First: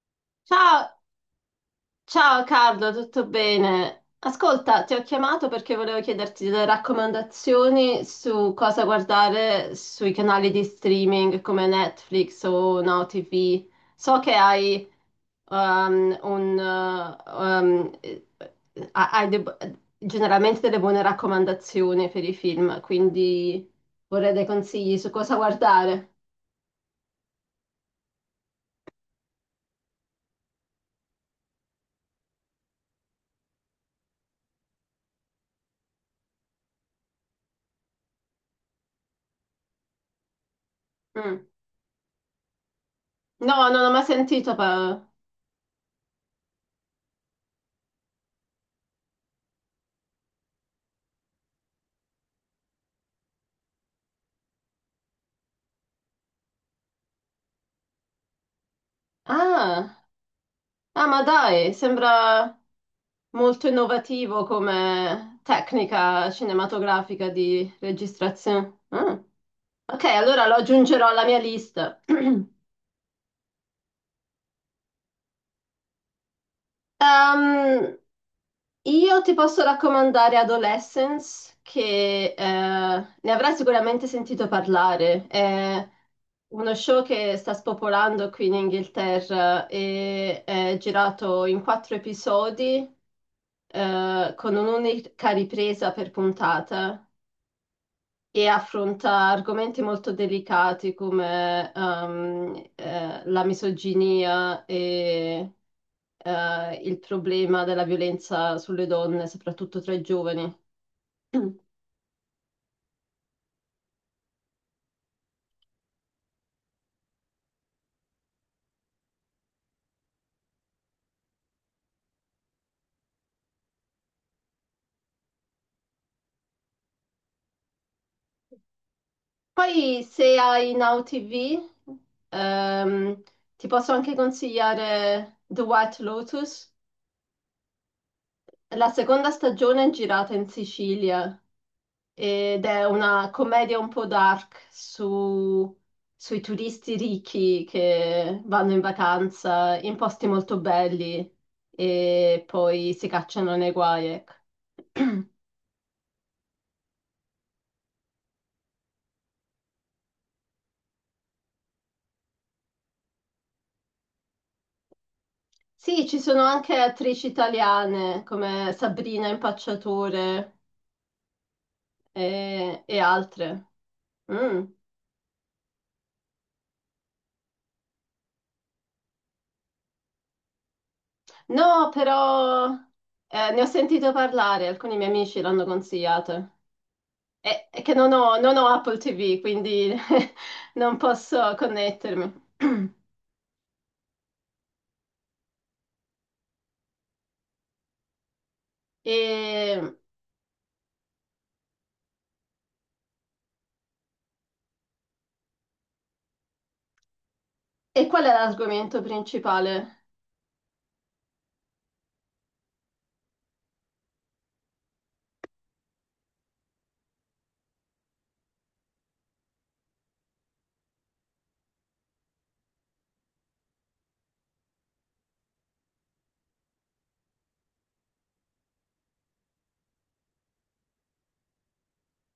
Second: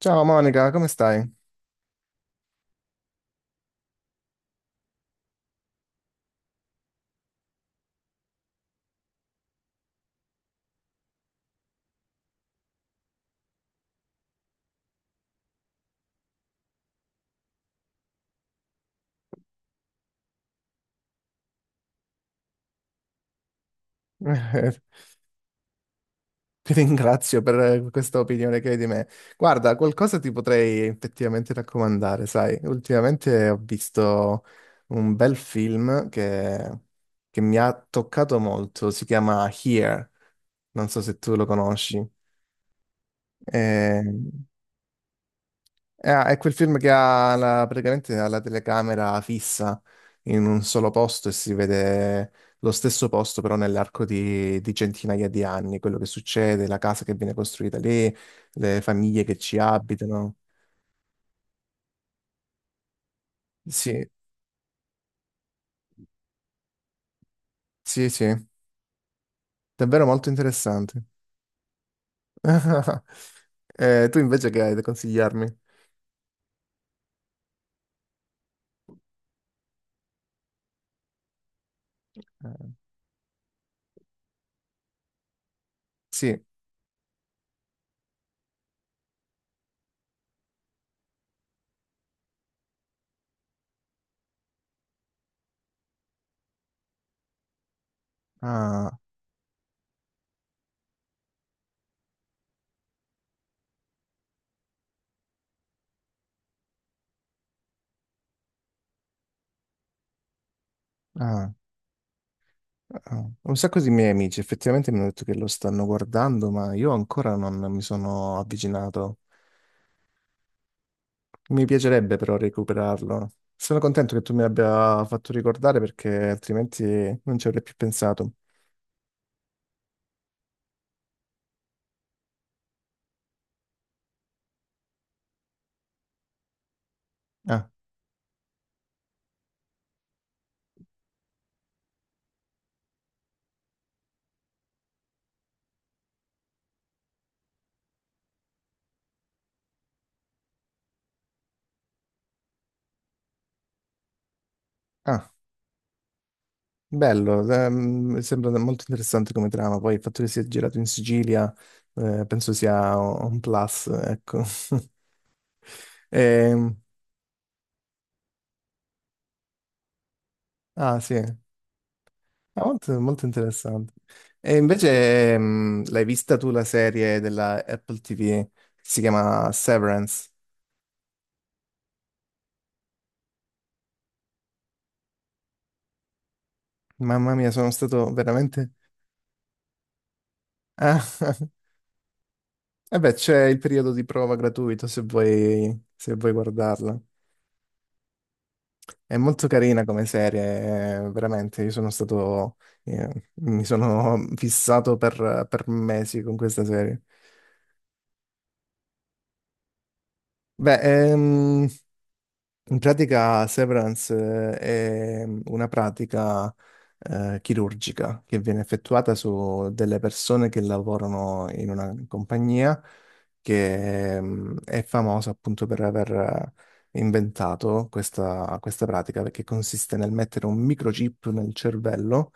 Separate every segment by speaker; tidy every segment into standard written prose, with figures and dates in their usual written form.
Speaker 1: Ciao Monica, come
Speaker 2: Ciao,
Speaker 1: stai?
Speaker 2: ciao Carlo, tutto bene? Ascolta, ti ho chiamato perché volevo chiederti delle raccomandazioni su cosa guardare sui canali di streaming come Netflix o Now TV. So che hai um, un... uh, um, eh, generalmente delle buone raccomandazioni per i film, quindi vorrei dei consigli su cosa guardare.
Speaker 1: Ti ringrazio per questa opinione che hai di me. Guarda, qualcosa ti potrei effettivamente raccomandare, sai? Ultimamente ho visto un bel film che mi ha toccato molto, si chiama Here, non so se tu lo
Speaker 2: Mm.
Speaker 1: conosci.
Speaker 2: No, non ho
Speaker 1: Eh,
Speaker 2: mai sentito.
Speaker 1: È quel film che praticamente ha la telecamera fissa in un solo posto e si vede lo stesso posto però nell'arco di centinaia di anni, quello che succede, la casa che viene costruita lì, le famiglie che ci
Speaker 2: Ah,
Speaker 1: abitano.
Speaker 2: ah, ma dai, sembra. Molto
Speaker 1: Sì,
Speaker 2: innovativo come tecnica cinematografica di
Speaker 1: sì, sì,
Speaker 2: registrazione. Ah, ok,
Speaker 1: davvero molto
Speaker 2: allora lo
Speaker 1: interessante.
Speaker 2: aggiungerò alla mia lista.
Speaker 1: Tu invece che hai da consigliarmi?
Speaker 2: Ehm, io ti posso raccomandare Adolescence, che
Speaker 1: Eh,
Speaker 2: ne avrai sicuramente sentito parlare. È
Speaker 1: Sì,
Speaker 2: uno show che sta spopolando qui in Inghilterra e è girato in quattro episodi con un'unica ripresa per puntata. E
Speaker 1: ah,
Speaker 2: affronta argomenti molto delicati come la misoginia e il problema della violenza sulle donne, soprattutto tra i giovani.
Speaker 1: ah. Ah, un sacco di miei amici effettivamente mi hanno detto che lo stanno guardando, ma io ancora non mi sono avvicinato. Mi piacerebbe però recuperarlo. Sono contento che tu mi abbia fatto ricordare, perché altrimenti non ci avrei più pensato.
Speaker 2: Poi se hai Now TV, ehm, ti posso anche consigliare The White Lotus.
Speaker 1: Ah,
Speaker 2: La seconda stagione è girata in Sicilia ed è una commedia un po' dark sui turisti ricchi che vanno in vacanza in posti molto belli e poi si cacciano nei guai. Ecco.
Speaker 1: ah, bello, sembra molto interessante come trama. Poi il fatto che sia girato in Sicilia, penso sia un plus, ecco.
Speaker 2: Sì, ci sono anche
Speaker 1: Ehm,
Speaker 2: attrici italiane come Sabrina Impacciatore
Speaker 1: ah, sì. Ah,
Speaker 2: e
Speaker 1: molto, molto
Speaker 2: altre.
Speaker 1: interessante. E
Speaker 2: Mm.
Speaker 1: invece, l'hai vista tu la serie della Apple TV? Si chiama Severance.
Speaker 2: No, però ne ho sentito parlare, alcuni miei amici l'hanno consigliato.
Speaker 1: Mamma mia,
Speaker 2: È
Speaker 1: sono
Speaker 2: è che non
Speaker 1: stato
Speaker 2: ho, non ho
Speaker 1: veramente...
Speaker 2: Apple TV, quindi non
Speaker 1: Ah,
Speaker 2: posso connettermi.
Speaker 1: e beh, c'è il periodo di prova gratuito se vuoi, se vuoi guardarla. È molto
Speaker 2: E,
Speaker 1: carina come serie, veramente. Io sono stato... mi sono fissato per mesi con questa serie.
Speaker 2: e qual è l'argomento principale?
Speaker 1: Beh, in pratica, Severance è una pratica chirurgica che viene effettuata su delle persone che lavorano in una compagnia che è famosa appunto per aver inventato questa pratica, perché consiste nel mettere un microchip nel cervello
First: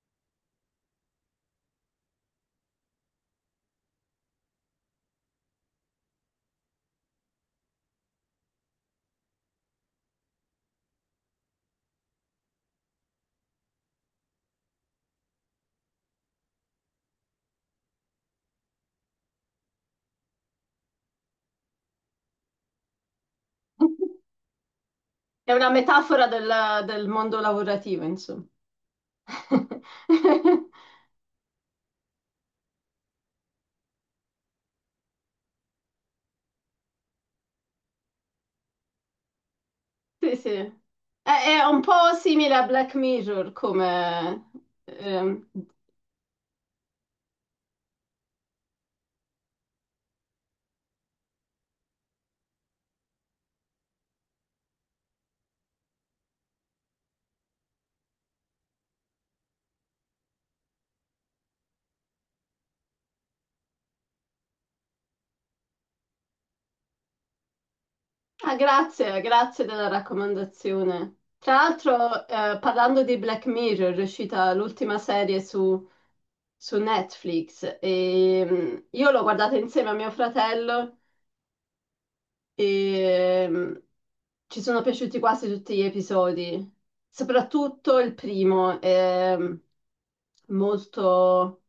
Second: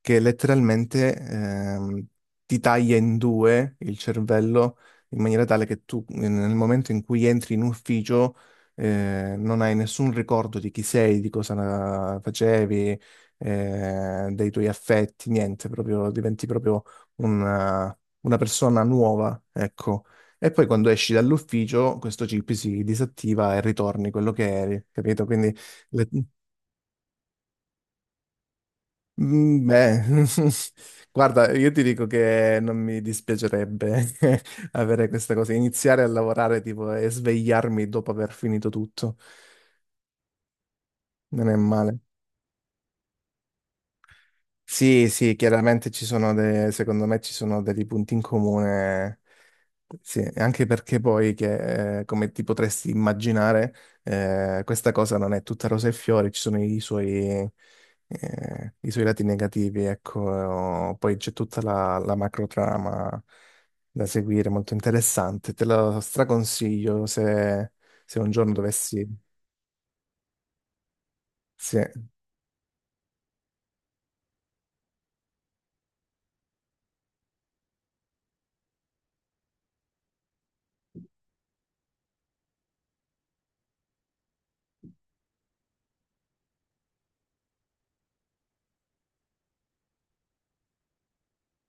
Speaker 1: che letteralmente ti taglia in due il cervello in maniera tale che tu nel momento in cui entri in ufficio non hai nessun ricordo di chi sei, di cosa facevi, dei tuoi affetti, niente, proprio diventi proprio una persona nuova, ecco. E poi quando esci dall'ufficio, questo chip si disattiva e ritorni quello che eri, capito?
Speaker 2: È
Speaker 1: Quindi,
Speaker 2: una
Speaker 1: le-
Speaker 2: metafora del mondo lavorativo, insomma.
Speaker 1: mm, beh, guarda, io ti dico che non mi dispiacerebbe avere questa cosa, iniziare a lavorare tipo e svegliarmi dopo aver finito tutto,
Speaker 2: Sì, sì. È,
Speaker 1: non è
Speaker 2: è un
Speaker 1: male.
Speaker 2: po' simile a Black Mirror come...
Speaker 1: Sì, sì,
Speaker 2: ehm,
Speaker 1: chiaramente ci sono dei, secondo me ci sono dei punti in comune, sì, anche perché poi che, come ti potresti immaginare, questa cosa non è tutta rose e fiori, ci sono i suoi lati negativi, ecco, poi c'è tutta la macrotrama da seguire, molto interessante, te lo straconsiglio se, se un giorno
Speaker 2: ah,
Speaker 1: dovessi,
Speaker 2: grazie, grazie della raccomandazione. Tra
Speaker 1: sì.
Speaker 2: l'altro, parlando di Black Mirror, è uscita l'ultima serie su Netflix e io l'ho guardata insieme a mio fratello e ci sono piaciuti quasi tutti gli episodi, soprattutto il primo, è molto,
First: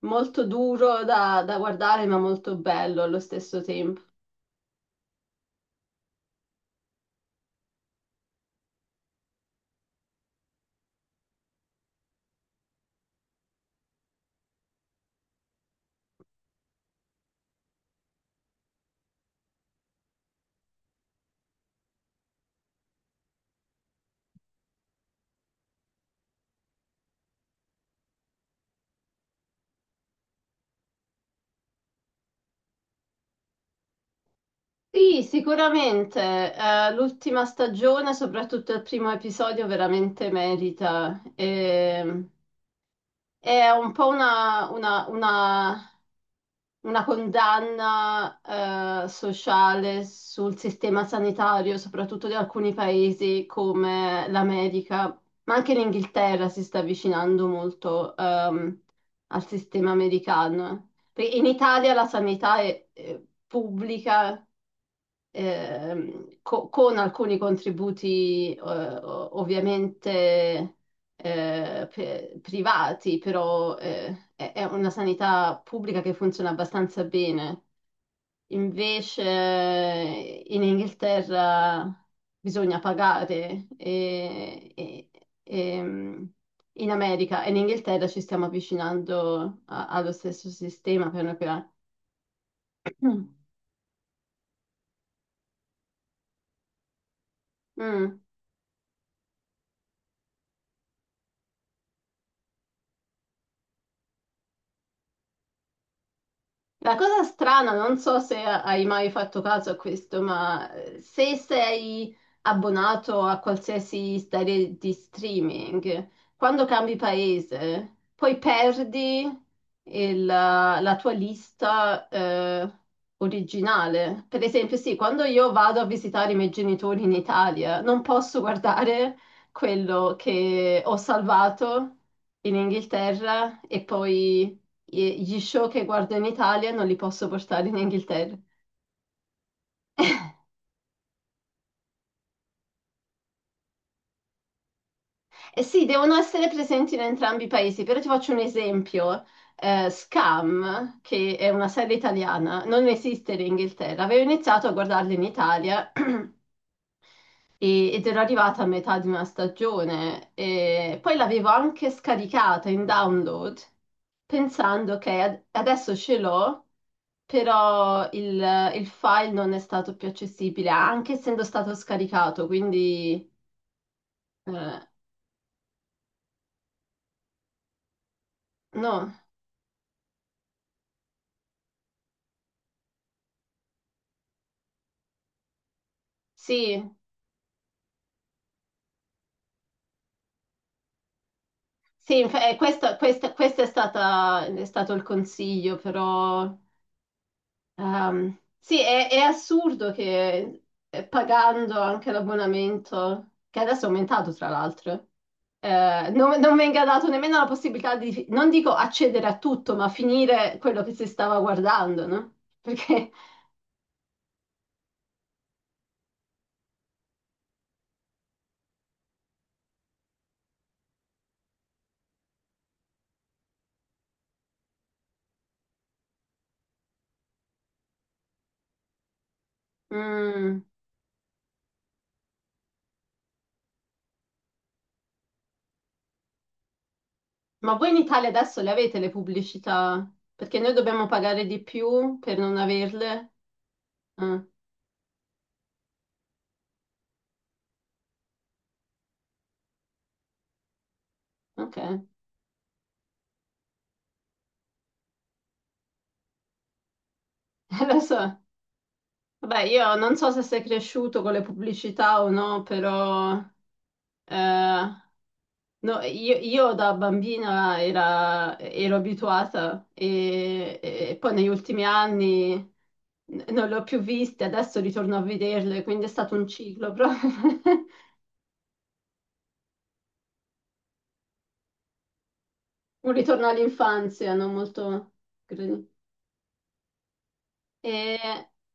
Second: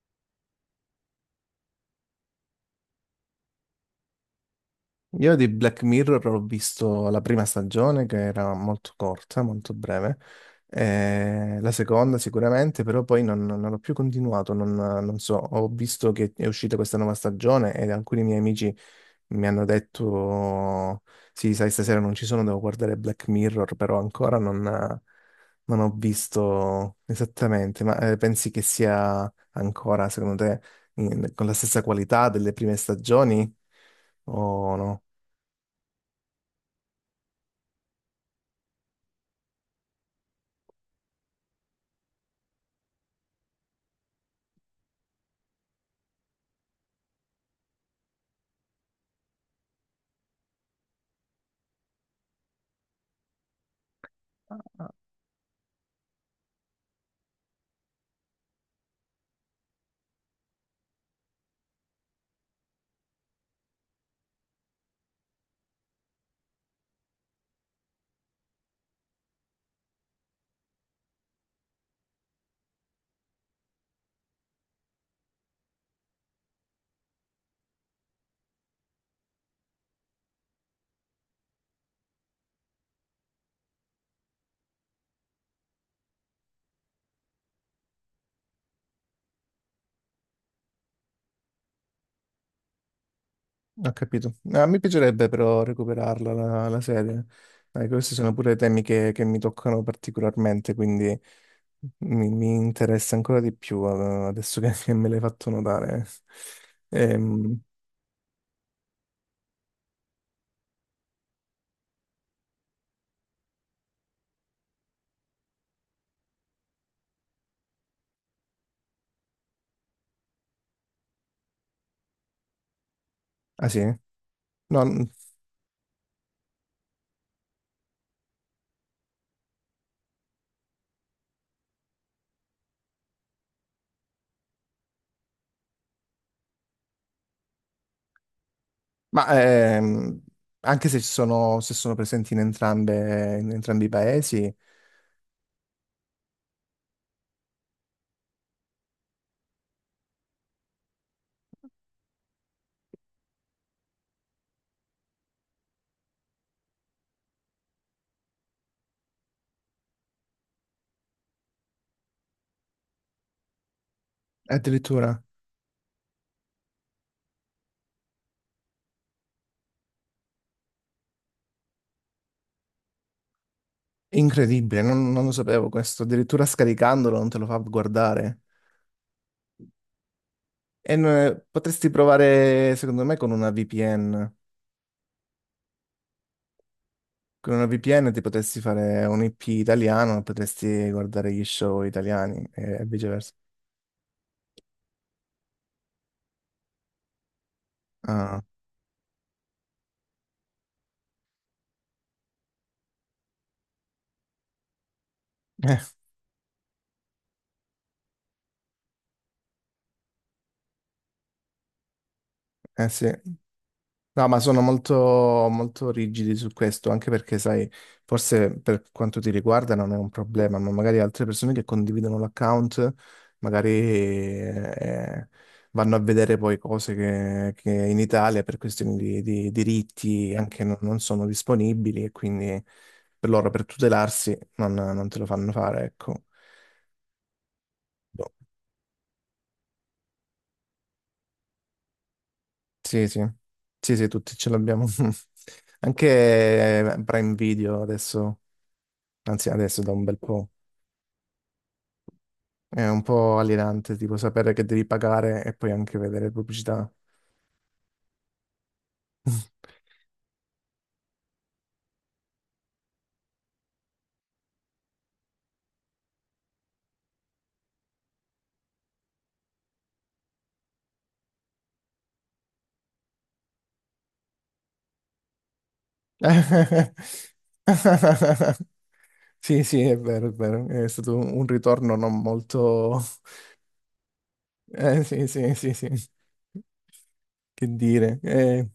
Speaker 2: molto duro da guardare ma molto bello allo stesso tempo.
Speaker 1: Io di Black Mirror ho visto la prima stagione che era molto corta, molto breve, la seconda sicuramente, però poi non l'ho più continuato, non so, ho visto che è uscita questa nuova stagione e alcuni miei amici mi hanno detto, sì, sai, stasera non ci sono, devo guardare Black Mirror, però ancora non ho visto esattamente, ma pensi che sia ancora, secondo te, con la stessa qualità delle prime stagioni o no?
Speaker 2: Sì, sicuramente, l'ultima stagione, soprattutto il primo episodio, veramente merita. E, è un po' una una condanna sociale sul sistema sanitario, soprattutto di alcuni paesi come l'America, ma anche l'Inghilterra si sta avvicinando molto al sistema americano. Perché in Italia la sanità è pubblica, con alcuni contributi ovviamente privati, però è una sanità pubblica che funziona abbastanza bene. Invece in Inghilterra bisogna pagare e- ehm, in America e in Inghilterra ci stiamo avvicinando allo stesso sistema piano piano.
Speaker 1: Ho capito. No, mi piacerebbe però recuperarla la serie.
Speaker 2: Mm.
Speaker 1: Dai, questi
Speaker 2: Mm.
Speaker 1: sono pure temi che mi toccano particolarmente, quindi mi interessa ancora di più adesso che me l'hai fatto notare.
Speaker 2: La cosa
Speaker 1: Ehm,
Speaker 2: strana, non so se hai mai fatto caso a questo, ma se sei abbonato a qualsiasi serie di streaming, quando cambi paese, poi perdi la tua lista,
Speaker 1: ah, sì?
Speaker 2: originale. Per esempio,
Speaker 1: No,
Speaker 2: sì,
Speaker 1: n-
Speaker 2: quando io vado a visitare i miei genitori in Italia, non posso guardare quello che ho salvato in Inghilterra e poi gli show che guardo in Italia non li posso portare in Inghilterra.
Speaker 1: ma ehm, anche se ci sono, se sono presenti in entrambe, in entrambi i paesi,
Speaker 2: E sì, devono essere presenti in entrambi i paesi, però ti faccio un esempio. Scam, che è una serie italiana, non esiste in Inghilterra. Avevo iniziato a guardarla in Italia ed ero arrivata a metà di una stagione e poi l'avevo anche scaricata in download pensando che
Speaker 1: addirittura
Speaker 2: adesso ce l'ho. Però il file non è stato più accessibile, anche essendo stato scaricato, quindi eh,
Speaker 1: incredibile, non lo sapevo questo. Addirittura scaricandolo non te lo fa guardare.
Speaker 2: no,
Speaker 1: Potresti provare, secondo me, con una VPN.
Speaker 2: sì,
Speaker 1: Con una VPN ti potresti fare un IP italiano, potresti guardare gli show italiani e
Speaker 2: questo,
Speaker 1: viceversa.
Speaker 2: questo è è stato il consiglio, però
Speaker 1: Ah,
Speaker 2: sì, è assurdo che pagando anche l'abbonamento, che adesso è aumentato tra l'altro,
Speaker 1: eh,
Speaker 2: non venga dato nemmeno la possibilità di, non dico accedere a tutto, ma finire quello che si stava guardando, no?
Speaker 1: eh
Speaker 2: Perché...
Speaker 1: sì. No, ma sono molto, molto rigidi su questo, anche perché, sai, forse per quanto ti riguarda non è un problema, ma magari altre persone che condividono l'account, magari vanno a vedere poi cose che in Italia per questioni di diritti
Speaker 2: mm,
Speaker 1: anche non sono disponibili e quindi per loro, per tutelarsi, non te lo fanno fare, ecco.
Speaker 2: ma voi in
Speaker 1: Boh.
Speaker 2: Italia adesso le avete le pubblicità? Perché noi dobbiamo pagare di più per non
Speaker 1: Sì, sì,
Speaker 2: averle?
Speaker 1: sì, sì, tutti
Speaker 2: Ah,
Speaker 1: ce l'abbiamo. Anche Prime Video adesso. Anzi, adesso da un bel po'.
Speaker 2: ok,
Speaker 1: È un po' alienante, tipo sapere che devi pagare e poi anche vedere pubblicità.
Speaker 2: lo so. Vabbè, io non so se sei cresciuto con le pubblicità o no, però eh, no, io da bambina ero abituata e poi negli ultimi anni non le ho più viste, adesso ritorno a vederle, quindi è stato un ciclo proprio.
Speaker 1: Sì, sì, è vero, è vero. È stato un ritorno non molto...
Speaker 2: Un ritorno all'infanzia, non molto...
Speaker 1: Sì, sì, sì,
Speaker 2: credo.
Speaker 1: sì. Che dire.
Speaker 2: E,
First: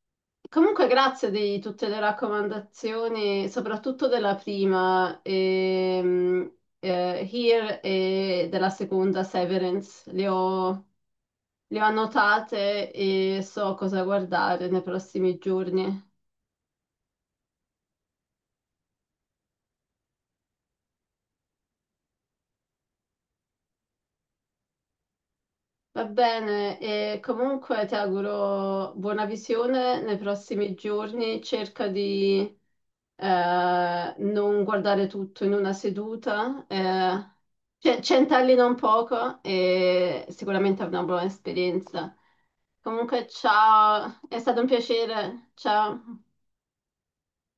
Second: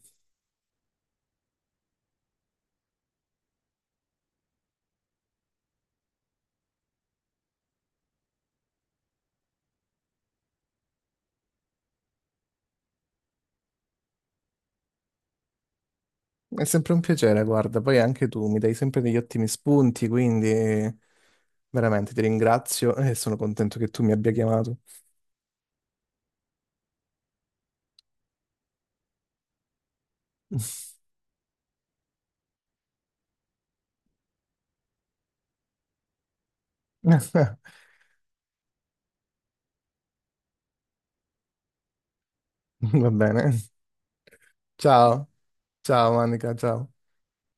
Speaker 2: comunque grazie di tutte le raccomandazioni, soprattutto della prima, Here e della seconda Severance. Le ho annotate e so cosa guardare nei prossimi giorni.
Speaker 1: È sempre un piacere, guarda. Poi anche tu mi dai sempre degli ottimi spunti, quindi veramente ti ringrazio e sono contento che tu mi abbia chiamato.
Speaker 2: Va bene, e comunque ti auguro buona visione nei prossimi giorni. Cerca di non guardare tutto in una seduta, cioè, centellina un poco e sicuramente è una buona esperienza.
Speaker 1: Va
Speaker 2: Comunque,
Speaker 1: bene.
Speaker 2: ciao, è stato un
Speaker 1: Ciao,
Speaker 2: piacere.
Speaker 1: ciao
Speaker 2: Ciao.
Speaker 1: Manica, ciao.